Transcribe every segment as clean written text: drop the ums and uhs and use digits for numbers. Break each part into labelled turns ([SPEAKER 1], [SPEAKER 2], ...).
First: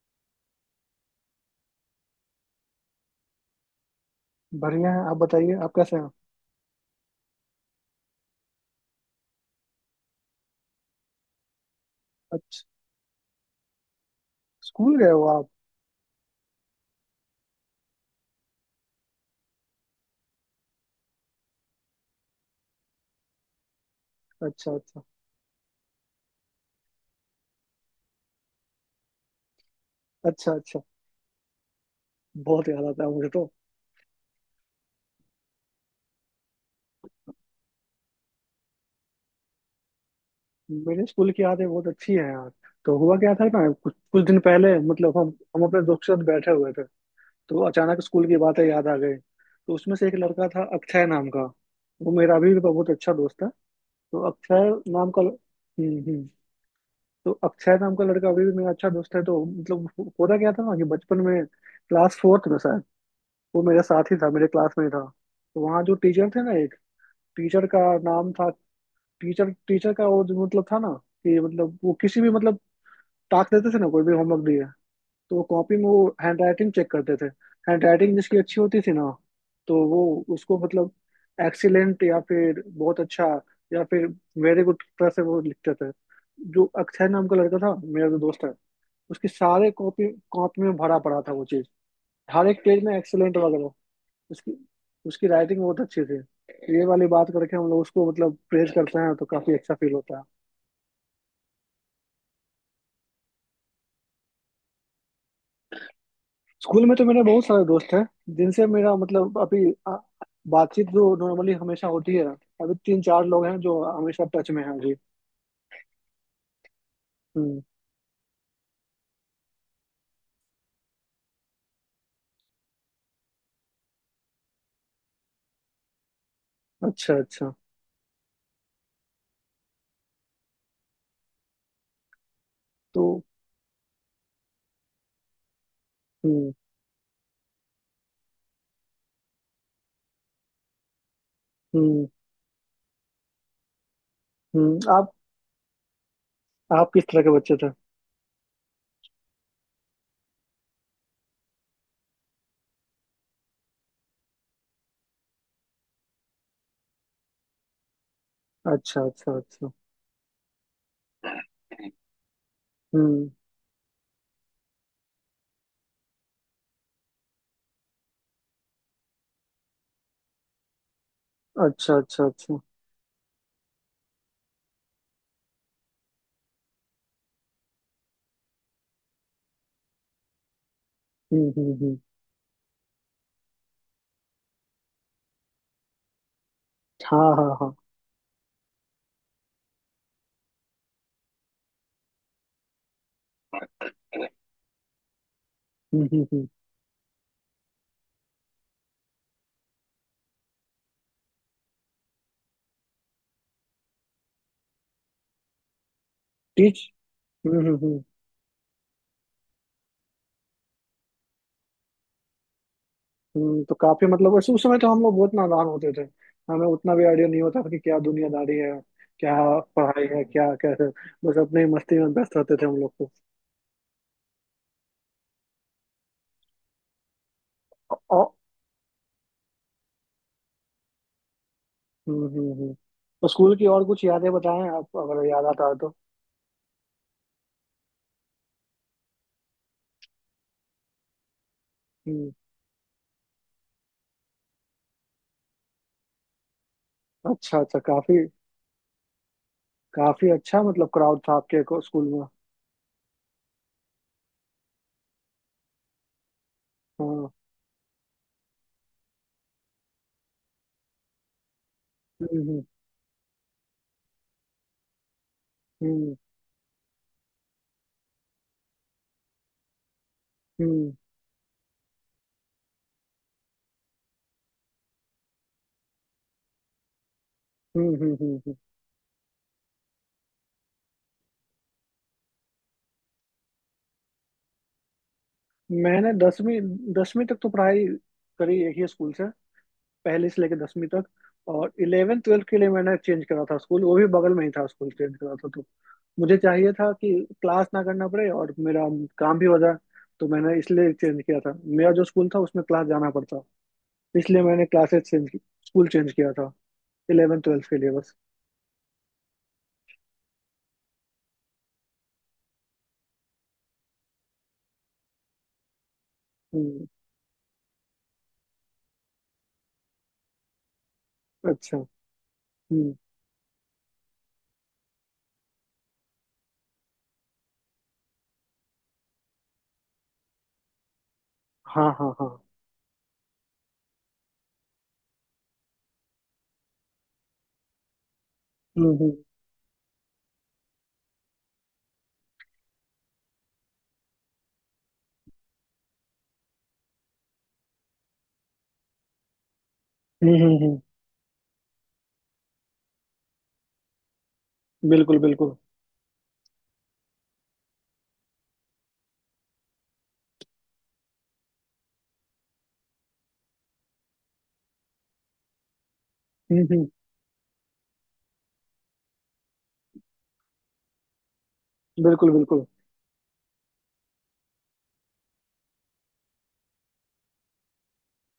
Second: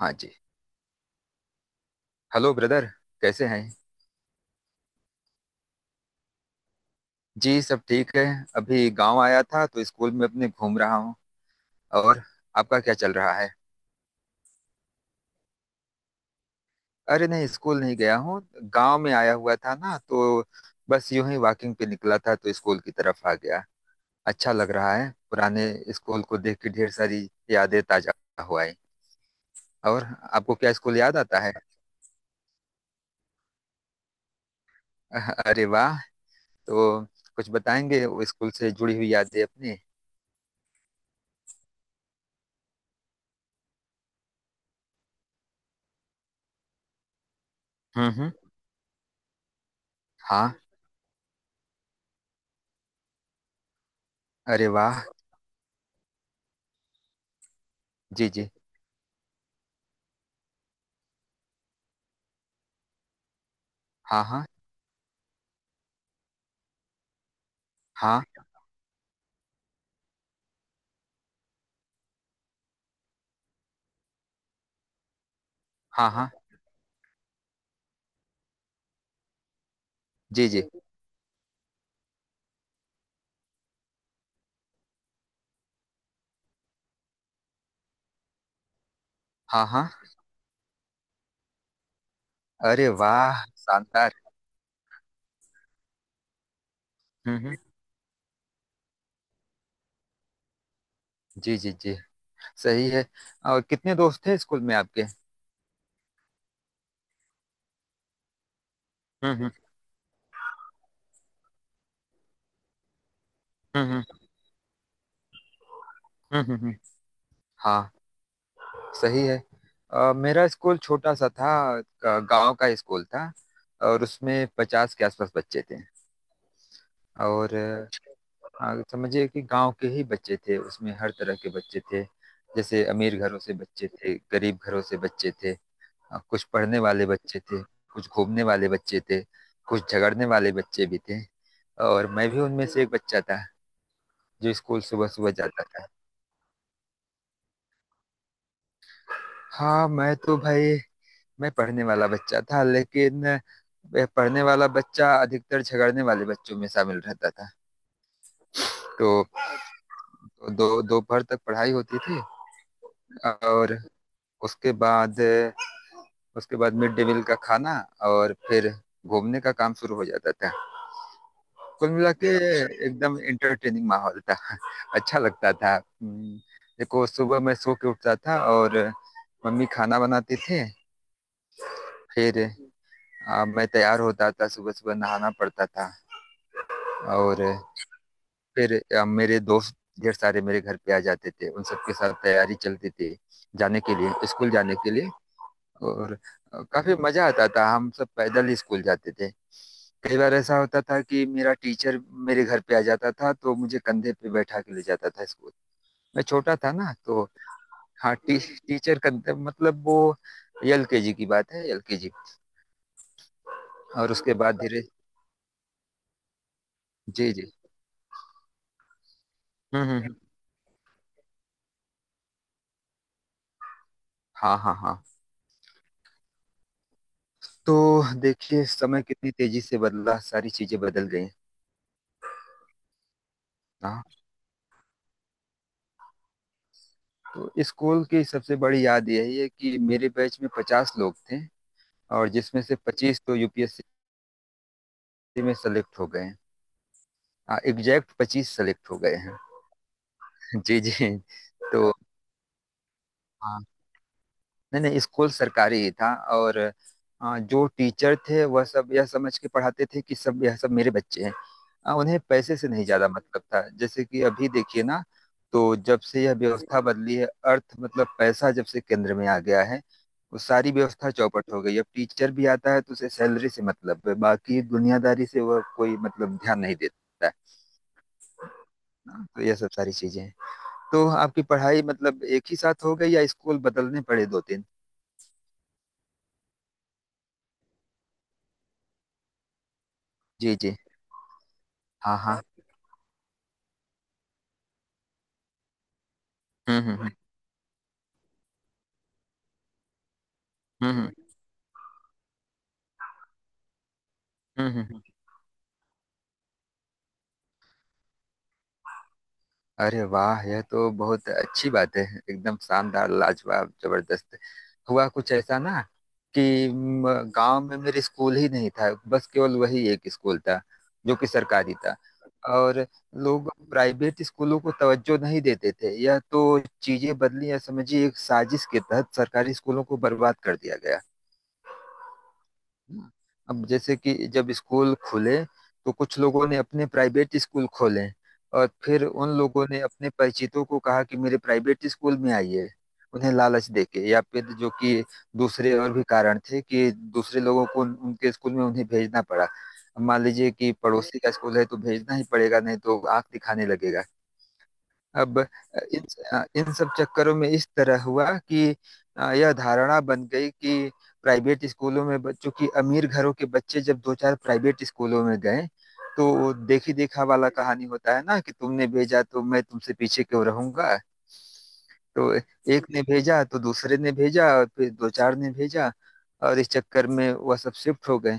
[SPEAKER 1] हाँ जी। Hello brother. कैसे हैं?
[SPEAKER 2] बढ़िया है। आप बताइए आप कैसे हैं।
[SPEAKER 1] जी, सब ठीक है। अभी गांव आया था तो स्कूल में अपने घूम रहा हूँ। और
[SPEAKER 2] अच्छा।
[SPEAKER 1] आपका क्या चल रहा है?
[SPEAKER 2] स्कूल गए हो आप?
[SPEAKER 1] अरे नहीं, स्कूल नहीं गया हूँ। गांव में आया हुआ था ना तो बस यूं ही वॉकिंग पे निकला था तो स्कूल की तरफ आ गया। अच्छा लग
[SPEAKER 2] अच्छा
[SPEAKER 1] रहा
[SPEAKER 2] अच्छा।
[SPEAKER 1] है पुराने स्कूल को देख के। ढेर सारी यादें ताजा हो आई। और
[SPEAKER 2] अच्छा
[SPEAKER 1] आपको क्या
[SPEAKER 2] अच्छा।
[SPEAKER 1] स्कूल याद आता है?
[SPEAKER 2] बहुत याद आता है मुझे तो।
[SPEAKER 1] अरे वाह। तो कुछ बताएंगे वो स्कूल से जुड़ी हुई यादें अपनी?
[SPEAKER 2] मेरे स्कूल की यादें बहुत अच्छी है यार। तो हुआ क्या था ना कुछ कुछ दिन पहले मतलब हम अपने दोस्त के साथ बैठे हुए थे। तो अचानक
[SPEAKER 1] हम्म,
[SPEAKER 2] स्कूल
[SPEAKER 1] हम्म।
[SPEAKER 2] की बातें याद आ गई। तो उसमें से एक लड़का
[SPEAKER 1] हाँ।
[SPEAKER 2] था अक्षय नाम का। वो मेरा अभी भी बहुत अच्छा दोस्त है। तो
[SPEAKER 1] अरे
[SPEAKER 2] अक्षय
[SPEAKER 1] वाह।
[SPEAKER 2] नाम का ल- हम्म। तो अक्षय नाम का लड़का
[SPEAKER 1] जी,
[SPEAKER 2] अभी
[SPEAKER 1] जी।
[SPEAKER 2] भी मेरा अच्छा दोस्त है तो मतलब होता क्या था ना कि बचपन में क्लास फोर्थ में शायद वो मेरे साथ ही
[SPEAKER 1] हाँ
[SPEAKER 2] था
[SPEAKER 1] हाँ,
[SPEAKER 2] मेरे क्लास में ही था। तो वहाँ जो टीचर थे ना, एक टीचर का
[SPEAKER 1] हाँ।
[SPEAKER 2] नाम था। टीचर टीचर का वो जो मतलब था ना कि मतलब वो किसी भी मतलब टास्क देते थे ना, कोई भी होमवर्क दिए तो वो कॉपी में वो
[SPEAKER 1] हाँ। हाँ,
[SPEAKER 2] हैंड राइटिंग चेक करते थे। हैंड राइटिंग जिसकी अच्छी होती थी ना, तो वो
[SPEAKER 1] जी,
[SPEAKER 2] उसको
[SPEAKER 1] जी।
[SPEAKER 2] मतलब एक्सीलेंट या फिर बहुत अच्छा या फिर वेरी गुड तरह से वो लिखते थे। जो अक्षय नाम का लड़का था मेरा जो दोस्त है, उसकी
[SPEAKER 1] हाँ,
[SPEAKER 2] सारे
[SPEAKER 1] हाँ।
[SPEAKER 2] कॉपी कॉपी में भरा पड़ा था वो चीज, हर एक पेज
[SPEAKER 1] अरे
[SPEAKER 2] में एक्सीलेंट
[SPEAKER 1] वाह,
[SPEAKER 2] वगैरह।
[SPEAKER 1] शानदार।
[SPEAKER 2] उसकी उसकी राइटिंग बहुत अच्छी थी, तो ये वाली बात
[SPEAKER 1] हम्म,
[SPEAKER 2] करके
[SPEAKER 1] हम्म।
[SPEAKER 2] हम लोग उसको मतलब प्रेज करते हैं तो काफी अच्छा फील होता है।
[SPEAKER 1] जी, जी, जी। सही है। और कितने दोस्त थे स्कूल में आपके?
[SPEAKER 2] स्कूल में तो मेरे बहुत सारे दोस्त हैं जिनसे मेरा
[SPEAKER 1] हम्म,
[SPEAKER 2] मतलब
[SPEAKER 1] हम्म,
[SPEAKER 2] अभी बातचीत जो नॉर्मली हमेशा होती है। अभी तीन चार लोग हैं जो
[SPEAKER 1] हम्म, हम्म,
[SPEAKER 2] हमेशा टच में हैं अभी।
[SPEAKER 1] हम्म, हम्म।
[SPEAKER 2] हम्म।
[SPEAKER 1] हाँ। सही है। मेरा स्कूल छोटा सा था। गांव का स्कूल था। और उसमें 50 के आसपास बच्चे थे।
[SPEAKER 2] अच्छा अच्छा।
[SPEAKER 1] और समझिए कि गांव के ही बच्चे थे, उसमें हर तरह के बच्चे थे। जैसे
[SPEAKER 2] तो
[SPEAKER 1] अमीर घरों से बच्चे थे, गरीब घरों से बच्चे थे। कुछ
[SPEAKER 2] हम्म
[SPEAKER 1] पढ़ने वाले बच्चे थे, कुछ घूमने वाले बच्चे थे, कुछ झगड़ने वाले बच्चे भी थे।
[SPEAKER 2] हम्म
[SPEAKER 1] और मैं भी उनमें से एक बच्चा था जो स्कूल
[SPEAKER 2] हम्म।
[SPEAKER 1] सुबह
[SPEAKER 2] आप
[SPEAKER 1] सुबह जाता था।
[SPEAKER 2] किस तरह के बच्चे थे?
[SPEAKER 1] हाँ, मैं तो भाई, मैं पढ़ने वाला बच्चा था, लेकिन वह पढ़ने वाला बच्चा अधिकतर झगड़ने वाले बच्चों में शामिल रहता था।
[SPEAKER 2] अच्छा
[SPEAKER 1] तो
[SPEAKER 2] अच्छा अच्छा।
[SPEAKER 1] दो दोपहर तक पढ़ाई होती थी
[SPEAKER 2] हम्म।
[SPEAKER 1] और उसके बाद उसके बाद मिड डे मील का खाना और फिर घूमने का काम शुरू हो जाता था। कुल
[SPEAKER 2] अच्छा
[SPEAKER 1] मिला
[SPEAKER 2] अच्छा
[SPEAKER 1] के
[SPEAKER 2] अच्छा।
[SPEAKER 1] एकदम इंटरटेनिंग माहौल था, अच्छा लगता था। देखो, सुबह मैं सो के उठता था और मम्मी खाना बनाती थी।
[SPEAKER 2] हम्म।
[SPEAKER 1] फिर मैं तैयार होता था, सुबह सुबह नहाना पड़ता था।
[SPEAKER 2] हाँ
[SPEAKER 1] और
[SPEAKER 2] हाँ हाँ।
[SPEAKER 1] फिर मेरे दोस्त ढेर सारे मेरे घर पे आ जाते थे, उन सबके साथ तैयारी चलती थी जाने के लिए स्कूल जाने के लिए। और
[SPEAKER 2] हम्म।
[SPEAKER 1] काफी मजा आता था, हम सब पैदल ही स्कूल जाते थे। कई बार ऐसा होता था कि मेरा टीचर मेरे घर पे आ जाता था तो मुझे कंधे पे बैठा के ले जाता था स्कूल। मैं छोटा था
[SPEAKER 2] टीच
[SPEAKER 1] ना तो।
[SPEAKER 2] हम्म।
[SPEAKER 1] हाँ, टीचर कंधे, मतलब वो एलकेजी की बात है, एलकेजी।
[SPEAKER 2] हम्म। तो काफी
[SPEAKER 1] और
[SPEAKER 2] मतलब
[SPEAKER 1] उसके
[SPEAKER 2] उस
[SPEAKER 1] बाद
[SPEAKER 2] उस समय
[SPEAKER 1] धीरे।
[SPEAKER 2] तो हम लोग बहुत नादान होते थे। हमें उतना भी आइडिया
[SPEAKER 1] जी,
[SPEAKER 2] नहीं
[SPEAKER 1] जी।
[SPEAKER 2] होता था कि क्या दुनियादारी है, क्या
[SPEAKER 1] हम्म, हम्म,
[SPEAKER 2] पढ़ाई है, क्या कैसे। बस अपने मस्ती में व्यस्त रहते थे हम लोग को।
[SPEAKER 1] हाँ, हाँ, हाँ। तो
[SPEAKER 2] और
[SPEAKER 1] देखिए, समय कितनी तेजी से बदला, सारी चीजें बदल गई।
[SPEAKER 2] हम्म हम्म हम्म। तो स्कूल की और
[SPEAKER 1] हाँ।
[SPEAKER 2] कुछ यादें बताएं आप, अगर याद आता है तो।
[SPEAKER 1] तो स्कूल की सबसे बड़ी याद यही है कि मेरे बैच में 50 लोग थे और
[SPEAKER 2] हम्म।
[SPEAKER 1] जिसमें से 25 तो यूपीएससी में सेलेक्ट हो गए हैं।
[SPEAKER 2] अच्छा अच्छा।
[SPEAKER 1] एग्जैक्ट
[SPEAKER 2] काफी
[SPEAKER 1] 25 सेलेक्ट हो गए हैं।
[SPEAKER 2] काफी अच्छा
[SPEAKER 1] जी,
[SPEAKER 2] मतलब
[SPEAKER 1] जी।
[SPEAKER 2] क्राउड था आपके
[SPEAKER 1] तो
[SPEAKER 2] स्कूल में।
[SPEAKER 1] हाँ, नहीं नहीं, स्कूल सरकारी ही था। और
[SPEAKER 2] हाँ।
[SPEAKER 1] जो टीचर थे वह सब यह समझ के पढ़ाते थे कि सब, यह सब मेरे बच्चे हैं। उन्हें
[SPEAKER 2] हम्म
[SPEAKER 1] पैसे
[SPEAKER 2] हम्म
[SPEAKER 1] से नहीं ज्यादा मतलब था, जैसे कि अभी देखिए ना, तो जब
[SPEAKER 2] हम्म।
[SPEAKER 1] से यह व्यवस्था बदली है, अर्थ मतलब पैसा जब से केंद्र में आ गया है, वो सारी
[SPEAKER 2] हम्म
[SPEAKER 1] व्यवस्था चौपट हो गई। अब टीचर भी आता है तो उसे सैलरी से मतलब है, बाकी दुनियादारी से वह कोई मतलब ध्यान नहीं देता है।
[SPEAKER 2] हम्म हम्म, हम्म, हम्म।
[SPEAKER 1] ना तो यह सब सारी चीजें हैं। तो आपकी पढ़ाई मतलब एक ही साथ हो गई या स्कूल बदलने पड़े दो तीन?
[SPEAKER 2] मैंने दसवीं दसवीं तक तो पढ़ाई करी एक ही स्कूल से, पहले से
[SPEAKER 1] जी,
[SPEAKER 2] लेकर
[SPEAKER 1] जी।
[SPEAKER 2] 10वीं तक। और
[SPEAKER 1] हाँ,
[SPEAKER 2] इलेवन
[SPEAKER 1] हाँ।
[SPEAKER 2] ट्वेल्थ के लिए मैंने चेंज करा था स्कूल, वो भी बगल में ही था। स्कूल चेंज करा था। तो मुझे चाहिए
[SPEAKER 1] हम्म,
[SPEAKER 2] था
[SPEAKER 1] हम्म,
[SPEAKER 2] कि क्लास ना करना पड़े और मेरा काम भी हो जाए। तो मैंने
[SPEAKER 1] हम्म,
[SPEAKER 2] इसलिए
[SPEAKER 1] हम्म,
[SPEAKER 2] चेंज
[SPEAKER 1] हम्म,
[SPEAKER 2] किया था, मेरा जो स्कूल था उसमें क्लास जाना पड़ता। इसलिए मैंने
[SPEAKER 1] हम्म।
[SPEAKER 2] क्लासेस चेंज की, स्कूल चेंज किया था 11वीं 12वीं के लिए बस।
[SPEAKER 1] अरे वाह, यह तो बहुत अच्छी बात है, एकदम शानदार, लाजवाब, जबरदस्त। हुआ कुछ ऐसा ना कि
[SPEAKER 2] हम्म।
[SPEAKER 1] गांव में मेरे स्कूल ही नहीं था, बस केवल वही एक स्कूल था जो कि सरकारी
[SPEAKER 2] अच्छा।
[SPEAKER 1] था। और
[SPEAKER 2] हम्म।
[SPEAKER 1] लोग प्राइवेट स्कूलों को तवज्जो नहीं देते थे। यह तो चीजें बदली, या समझिए एक साजिश के तहत सरकारी स्कूलों को बर्बाद कर दिया गया।
[SPEAKER 2] हाँ हाँ हाँ।
[SPEAKER 1] हाँ। अब जैसे कि जब स्कूल खुले तो कुछ लोगों ने अपने प्राइवेट स्कूल खोले और
[SPEAKER 2] हम्म
[SPEAKER 1] फिर
[SPEAKER 2] हम्म
[SPEAKER 1] उन लोगों ने अपने परिचितों को कहा कि मेरे प्राइवेट स्कूल में आइए, उन्हें लालच देके या फिर जो कि दूसरे और भी कारण थे कि दूसरे लोगों को उनके स्कूल में उन्हें भेजना पड़ा। अब मान
[SPEAKER 2] हम्म।
[SPEAKER 1] लीजिए कि पड़ोसी का स्कूल है तो भेजना ही पड़ेगा, नहीं तो आंख दिखाने लगेगा।
[SPEAKER 2] बिल्कुल
[SPEAKER 1] अब
[SPEAKER 2] बिल्कुल।
[SPEAKER 1] इन इन सब चक्करों में इस तरह हुआ कि यह धारणा बन गई कि प्राइवेट स्कूलों में बच्चों की, अमीर घरों के बच्चे जब दो चार प्राइवेट स्कूलों में गए तो
[SPEAKER 2] हम्म।
[SPEAKER 1] देखी देखा वाला कहानी होता है ना कि तुमने भेजा तो मैं तुमसे पीछे क्यों रहूंगा?
[SPEAKER 2] बिल्कुल
[SPEAKER 1] तो
[SPEAKER 2] बिल्कुल।
[SPEAKER 1] एक ने भेजा तो दूसरे ने भेजा और फिर दो चार ने भेजा, और इस चक्कर में वह सब शिफ्ट हो गए।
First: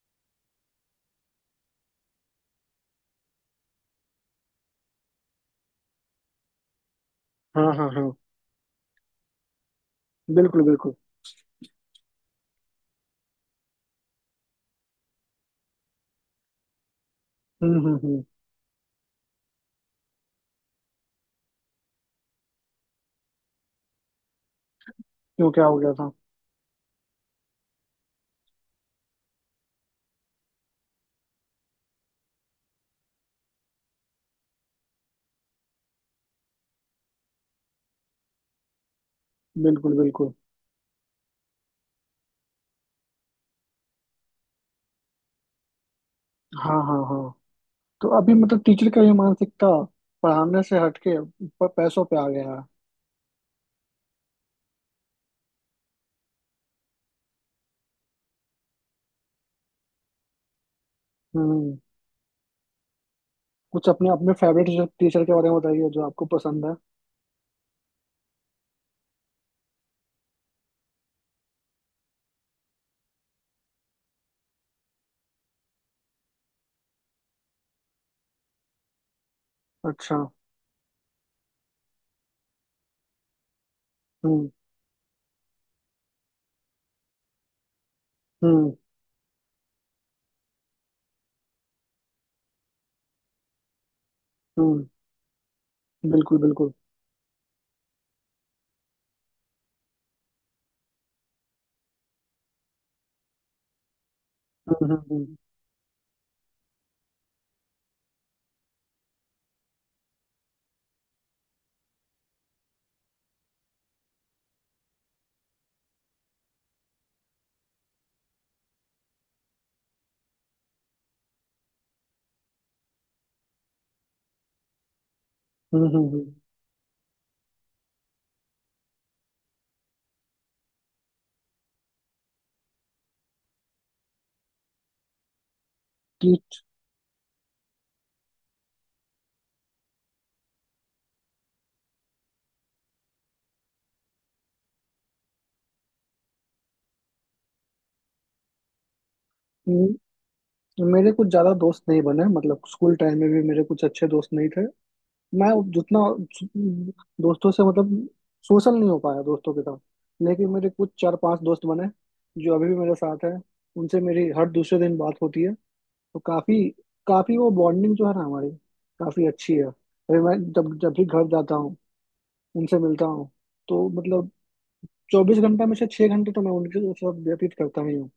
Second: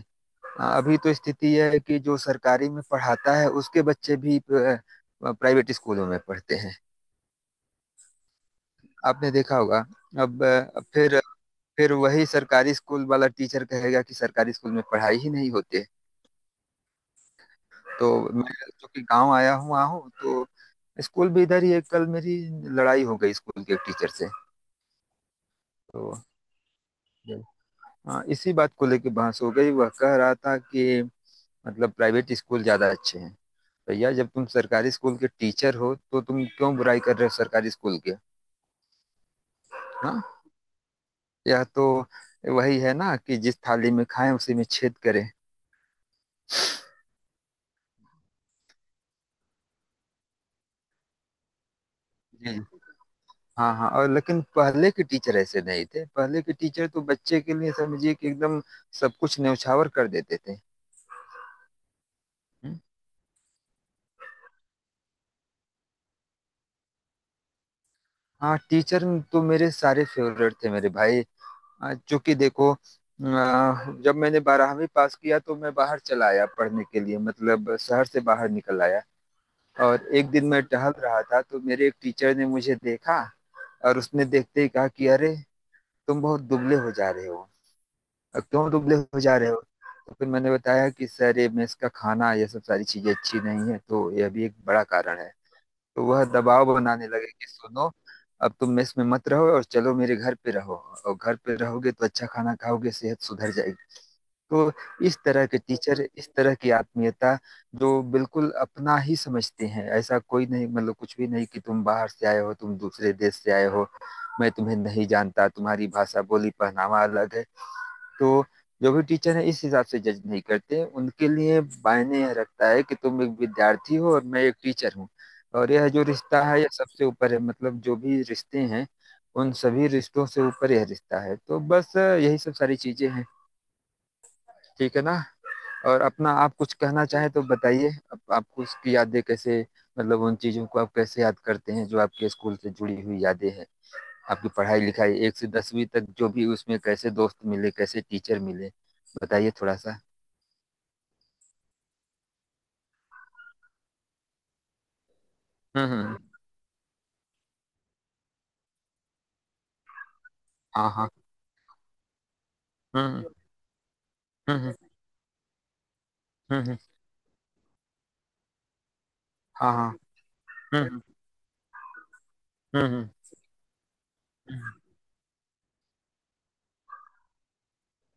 [SPEAKER 1] अभी तो स्थिति यह है कि जो सरकारी में पढ़ाता है उसके बच्चे भी प्राइवेट स्कूलों में पढ़ते हैं।
[SPEAKER 2] हाँ हाँ हाँ।
[SPEAKER 1] आपने देखा होगा। अब
[SPEAKER 2] बिल्कुल बिल्कुल।
[SPEAKER 1] फिर वही सरकारी स्कूल वाला टीचर कहेगा कि सरकारी स्कूल में पढ़ाई ही नहीं होती है। तो
[SPEAKER 2] हम्म।
[SPEAKER 1] मैं चूंकि गांव आया हूँ, वहाँ हूँ, तो स्कूल भी इधर ही है, कल मेरी लड़ाई हो गई स्कूल के टीचर से।
[SPEAKER 2] क्यों, क्या हो गया था?
[SPEAKER 1] तो हाँ, इसी बात को लेके बहस हो गई, वह कह रहा था कि मतलब प्राइवेट स्कूल ज्यादा अच्छे हैं। भैया, जब तुम सरकारी स्कूल के टीचर हो तो तुम क्यों बुराई कर रहे हो सरकारी स्कूल के?
[SPEAKER 2] बिल्कुल
[SPEAKER 1] हाँ,
[SPEAKER 2] बिल्कुल।
[SPEAKER 1] यह तो वही है ना कि जिस थाली में खाएं उसी में छेद करें।
[SPEAKER 2] हाँ हाँ हाँ। तो अभी मतलब टीचर का ये मानसिकता पढ़ाने से हटके पैसों पे आ गया है।
[SPEAKER 1] जी। हाँ, हाँ। और लेकिन पहले के टीचर ऐसे नहीं थे, पहले के टीचर तो बच्चे के लिए समझिए कि एकदम सब कुछ न्यौछावर कर देते थे।
[SPEAKER 2] हम्म।
[SPEAKER 1] हम्म।
[SPEAKER 2] कुछ अपने अपने फेवरेट टीचर के बारे में बताइए जो आपको पसंद है।
[SPEAKER 1] हाँ, टीचर तो मेरे सारे फेवरेट थे मेरे भाई। चूंकि देखो जब मैंने 12वीं पास किया तो मैं बाहर चला आया पढ़ने के लिए, मतलब शहर से बाहर निकल आया। और
[SPEAKER 2] अच्छा।
[SPEAKER 1] एक दिन मैं टहल रहा था तो मेरे एक टीचर ने मुझे देखा और उसने
[SPEAKER 2] हम्म
[SPEAKER 1] देखते ही कहा कि अरे, तुम बहुत दुबले हो जा रहे हो, क्यों
[SPEAKER 2] हम्म
[SPEAKER 1] दुबले हो जा रहे हो? तो फिर मैंने बताया कि सर, ये मेस का खाना, ये सब सारी चीजें अच्छी नहीं है, तो यह भी एक बड़ा
[SPEAKER 2] हम्म।
[SPEAKER 1] कारण है। तो वह
[SPEAKER 2] बिल्कुल बिल्कुल।
[SPEAKER 1] दबाव बनाने लगे कि सुनो, अब तुम मेस में मत रहो और चलो मेरे घर पे रहो, और घर पे रहोगे तो अच्छा खाना खाओगे, सेहत सुधर जाएगी। तो
[SPEAKER 2] हम्म
[SPEAKER 1] इस
[SPEAKER 2] हम्म
[SPEAKER 1] तरह के टीचर, इस तरह की आत्मीयता, जो बिल्कुल अपना ही समझते हैं, ऐसा कोई नहीं, मतलब कुछ भी नहीं कि तुम बाहर से आए हो, तुम दूसरे देश से आए हो, मैं तुम्हें नहीं जानता, तुम्हारी भाषा, बोली, पहनावा अलग है। तो जो भी टीचर है, इस हिसाब से जज नहीं करते। उनके लिए मायने यह रखता है कि तुम एक विद्यार्थी हो और मैं एक टीचर हूँ। और
[SPEAKER 2] हम्म
[SPEAKER 1] यह
[SPEAKER 2] हम्म
[SPEAKER 1] जो
[SPEAKER 2] हम्म, हम्म।
[SPEAKER 1] रिश्ता है, यह सबसे ऊपर है, मतलब जो भी रिश्ते हैं, उन सभी रिश्तों से ऊपर यह रिश्ता है। तो बस यही सब सारी चीजें हैं, ठीक है ना? और अपना आप
[SPEAKER 2] टीच
[SPEAKER 1] कुछ कहना चाहें तो बताइए, आपको उसकी यादें कैसे, मतलब उन चीजों को आप कैसे याद करते हैं जो आपके स्कूल से जुड़ी हुई यादें हैं? आपकी पढ़ाई लिखाई एक से 10वीं तक, जो भी उसमें कैसे दोस्त मिले, कैसे टीचर मिले, बताइए थोड़ा
[SPEAKER 2] हम्म।
[SPEAKER 1] सा।
[SPEAKER 2] मेरे कुछ ज्यादा दोस्त नहीं बने मतलब स्कूल टाइम में भी मेरे कुछ अच्छे दोस्त नहीं थे। मैं
[SPEAKER 1] हुँ,
[SPEAKER 2] जितना
[SPEAKER 1] हुँ।
[SPEAKER 2] दोस्तों से मतलब सोशल नहीं हो पाया दोस्तों के साथ। लेकिन मेरे कुछ
[SPEAKER 1] हाँ, हाँ।
[SPEAKER 2] चार पांच दोस्त बने जो अभी भी मेरे
[SPEAKER 1] हुँ,
[SPEAKER 2] साथ
[SPEAKER 1] हुँ,
[SPEAKER 2] हैं। उनसे मेरी हर
[SPEAKER 1] हुँ, हुँ,
[SPEAKER 2] दूसरे दिन बात होती है। तो
[SPEAKER 1] हुँ,
[SPEAKER 2] काफी
[SPEAKER 1] हुँ।
[SPEAKER 2] काफी वो बॉन्डिंग जो है ना हमारी काफी अच्छी है।
[SPEAKER 1] हाँ, हाँ।
[SPEAKER 2] अरे मैं जब
[SPEAKER 1] हुँ,
[SPEAKER 2] जब
[SPEAKER 1] हुँ,
[SPEAKER 2] भी घर जाता हूँ उनसे
[SPEAKER 1] हुँ,
[SPEAKER 2] मिलता
[SPEAKER 1] हुँ,
[SPEAKER 2] हूँ, तो मतलब 24 घंटे में से 6 घंटे तो मैं उनके साथ व्यतीत करता ही हूँ।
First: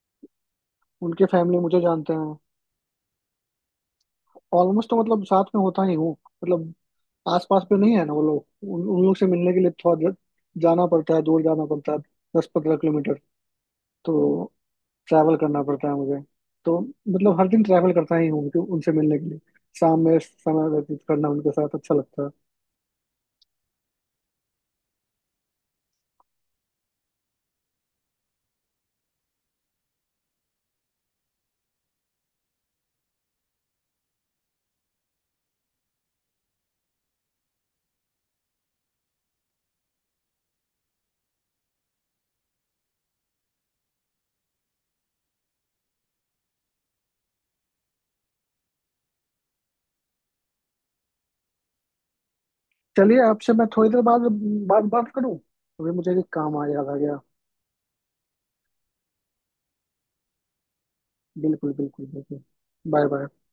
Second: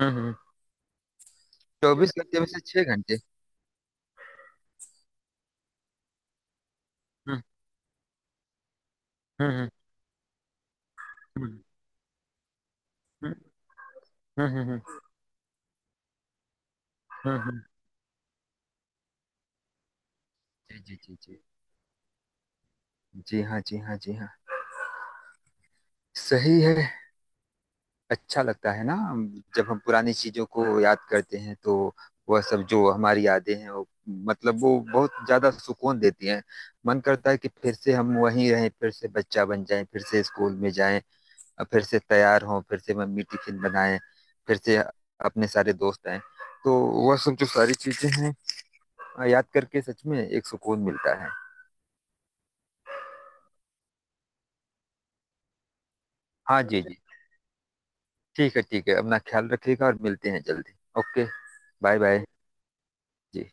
[SPEAKER 1] हुँ, हुँ, हुँ।
[SPEAKER 2] उनके फैमिली मुझे जानते
[SPEAKER 1] 24
[SPEAKER 2] हैं।
[SPEAKER 1] घंटे में से 6 घंटे।
[SPEAKER 2] ऑलमोस्ट तो मतलब साथ में होता ही हूँ। मतलब
[SPEAKER 1] हुँ,
[SPEAKER 2] आस पास पे नहीं है ना वो लोग, उन लोग से
[SPEAKER 1] हुँ,
[SPEAKER 2] मिलने के
[SPEAKER 1] हुँ,
[SPEAKER 2] लिए थोड़ा जाना पड़ता है, दूर
[SPEAKER 1] हुँ,
[SPEAKER 2] जाना पड़ता है, 10-15 किलोमीटर।
[SPEAKER 1] हुँ, हुँ,
[SPEAKER 2] तो
[SPEAKER 1] हुँ, हुँ,
[SPEAKER 2] ट्रैवल करना पड़ता है मुझे। तो
[SPEAKER 1] हुँ,
[SPEAKER 2] मतलब हर दिन
[SPEAKER 1] हुँ।
[SPEAKER 2] ट्रैवल करता ही हूँ उनसे मिलने के लिए। शाम में समय
[SPEAKER 1] जी, जी,
[SPEAKER 2] व्यतीत
[SPEAKER 1] जी,
[SPEAKER 2] करना
[SPEAKER 1] जी।
[SPEAKER 2] उनके साथ अच्छा लगता है।
[SPEAKER 1] जी हाँ, जी हाँ, जी हाँ। सही है। अच्छा लगता है ना, जब हम पुरानी चीज़ों को याद करते हैं तो वह सब जो हमारी यादें हैं वो, मतलब वो बहुत ज़्यादा सुकून देती हैं। मन करता है कि फिर से हम वहीं रहें, फिर से बच्चा बन जाएँ, फिर से स्कूल में जाएँ, अब फिर से तैयार हों, फिर से मम्मी टिफिन बनाएं, फिर से अपने सारे दोस्त आए, तो वह सब जो सारी चीजें हैं, याद करके सच में एक सुकून मिलता है।
[SPEAKER 2] चलिए आपसे मैं थोड़ी देर बाद बाद बात करूं। अभी मुझे एक काम
[SPEAKER 1] हाँ,
[SPEAKER 2] आ
[SPEAKER 1] जी,
[SPEAKER 2] याद आ
[SPEAKER 1] जी।
[SPEAKER 2] गया।
[SPEAKER 1] ठीक है, ठीक है, अपना ख्याल रखिएगा और मिलते हैं जल्दी। ओके।
[SPEAKER 2] बिल्कुल
[SPEAKER 1] बाय
[SPEAKER 2] बिल्कुल
[SPEAKER 1] बाय।
[SPEAKER 2] बिल्कुल। Bye bye.
[SPEAKER 1] जी।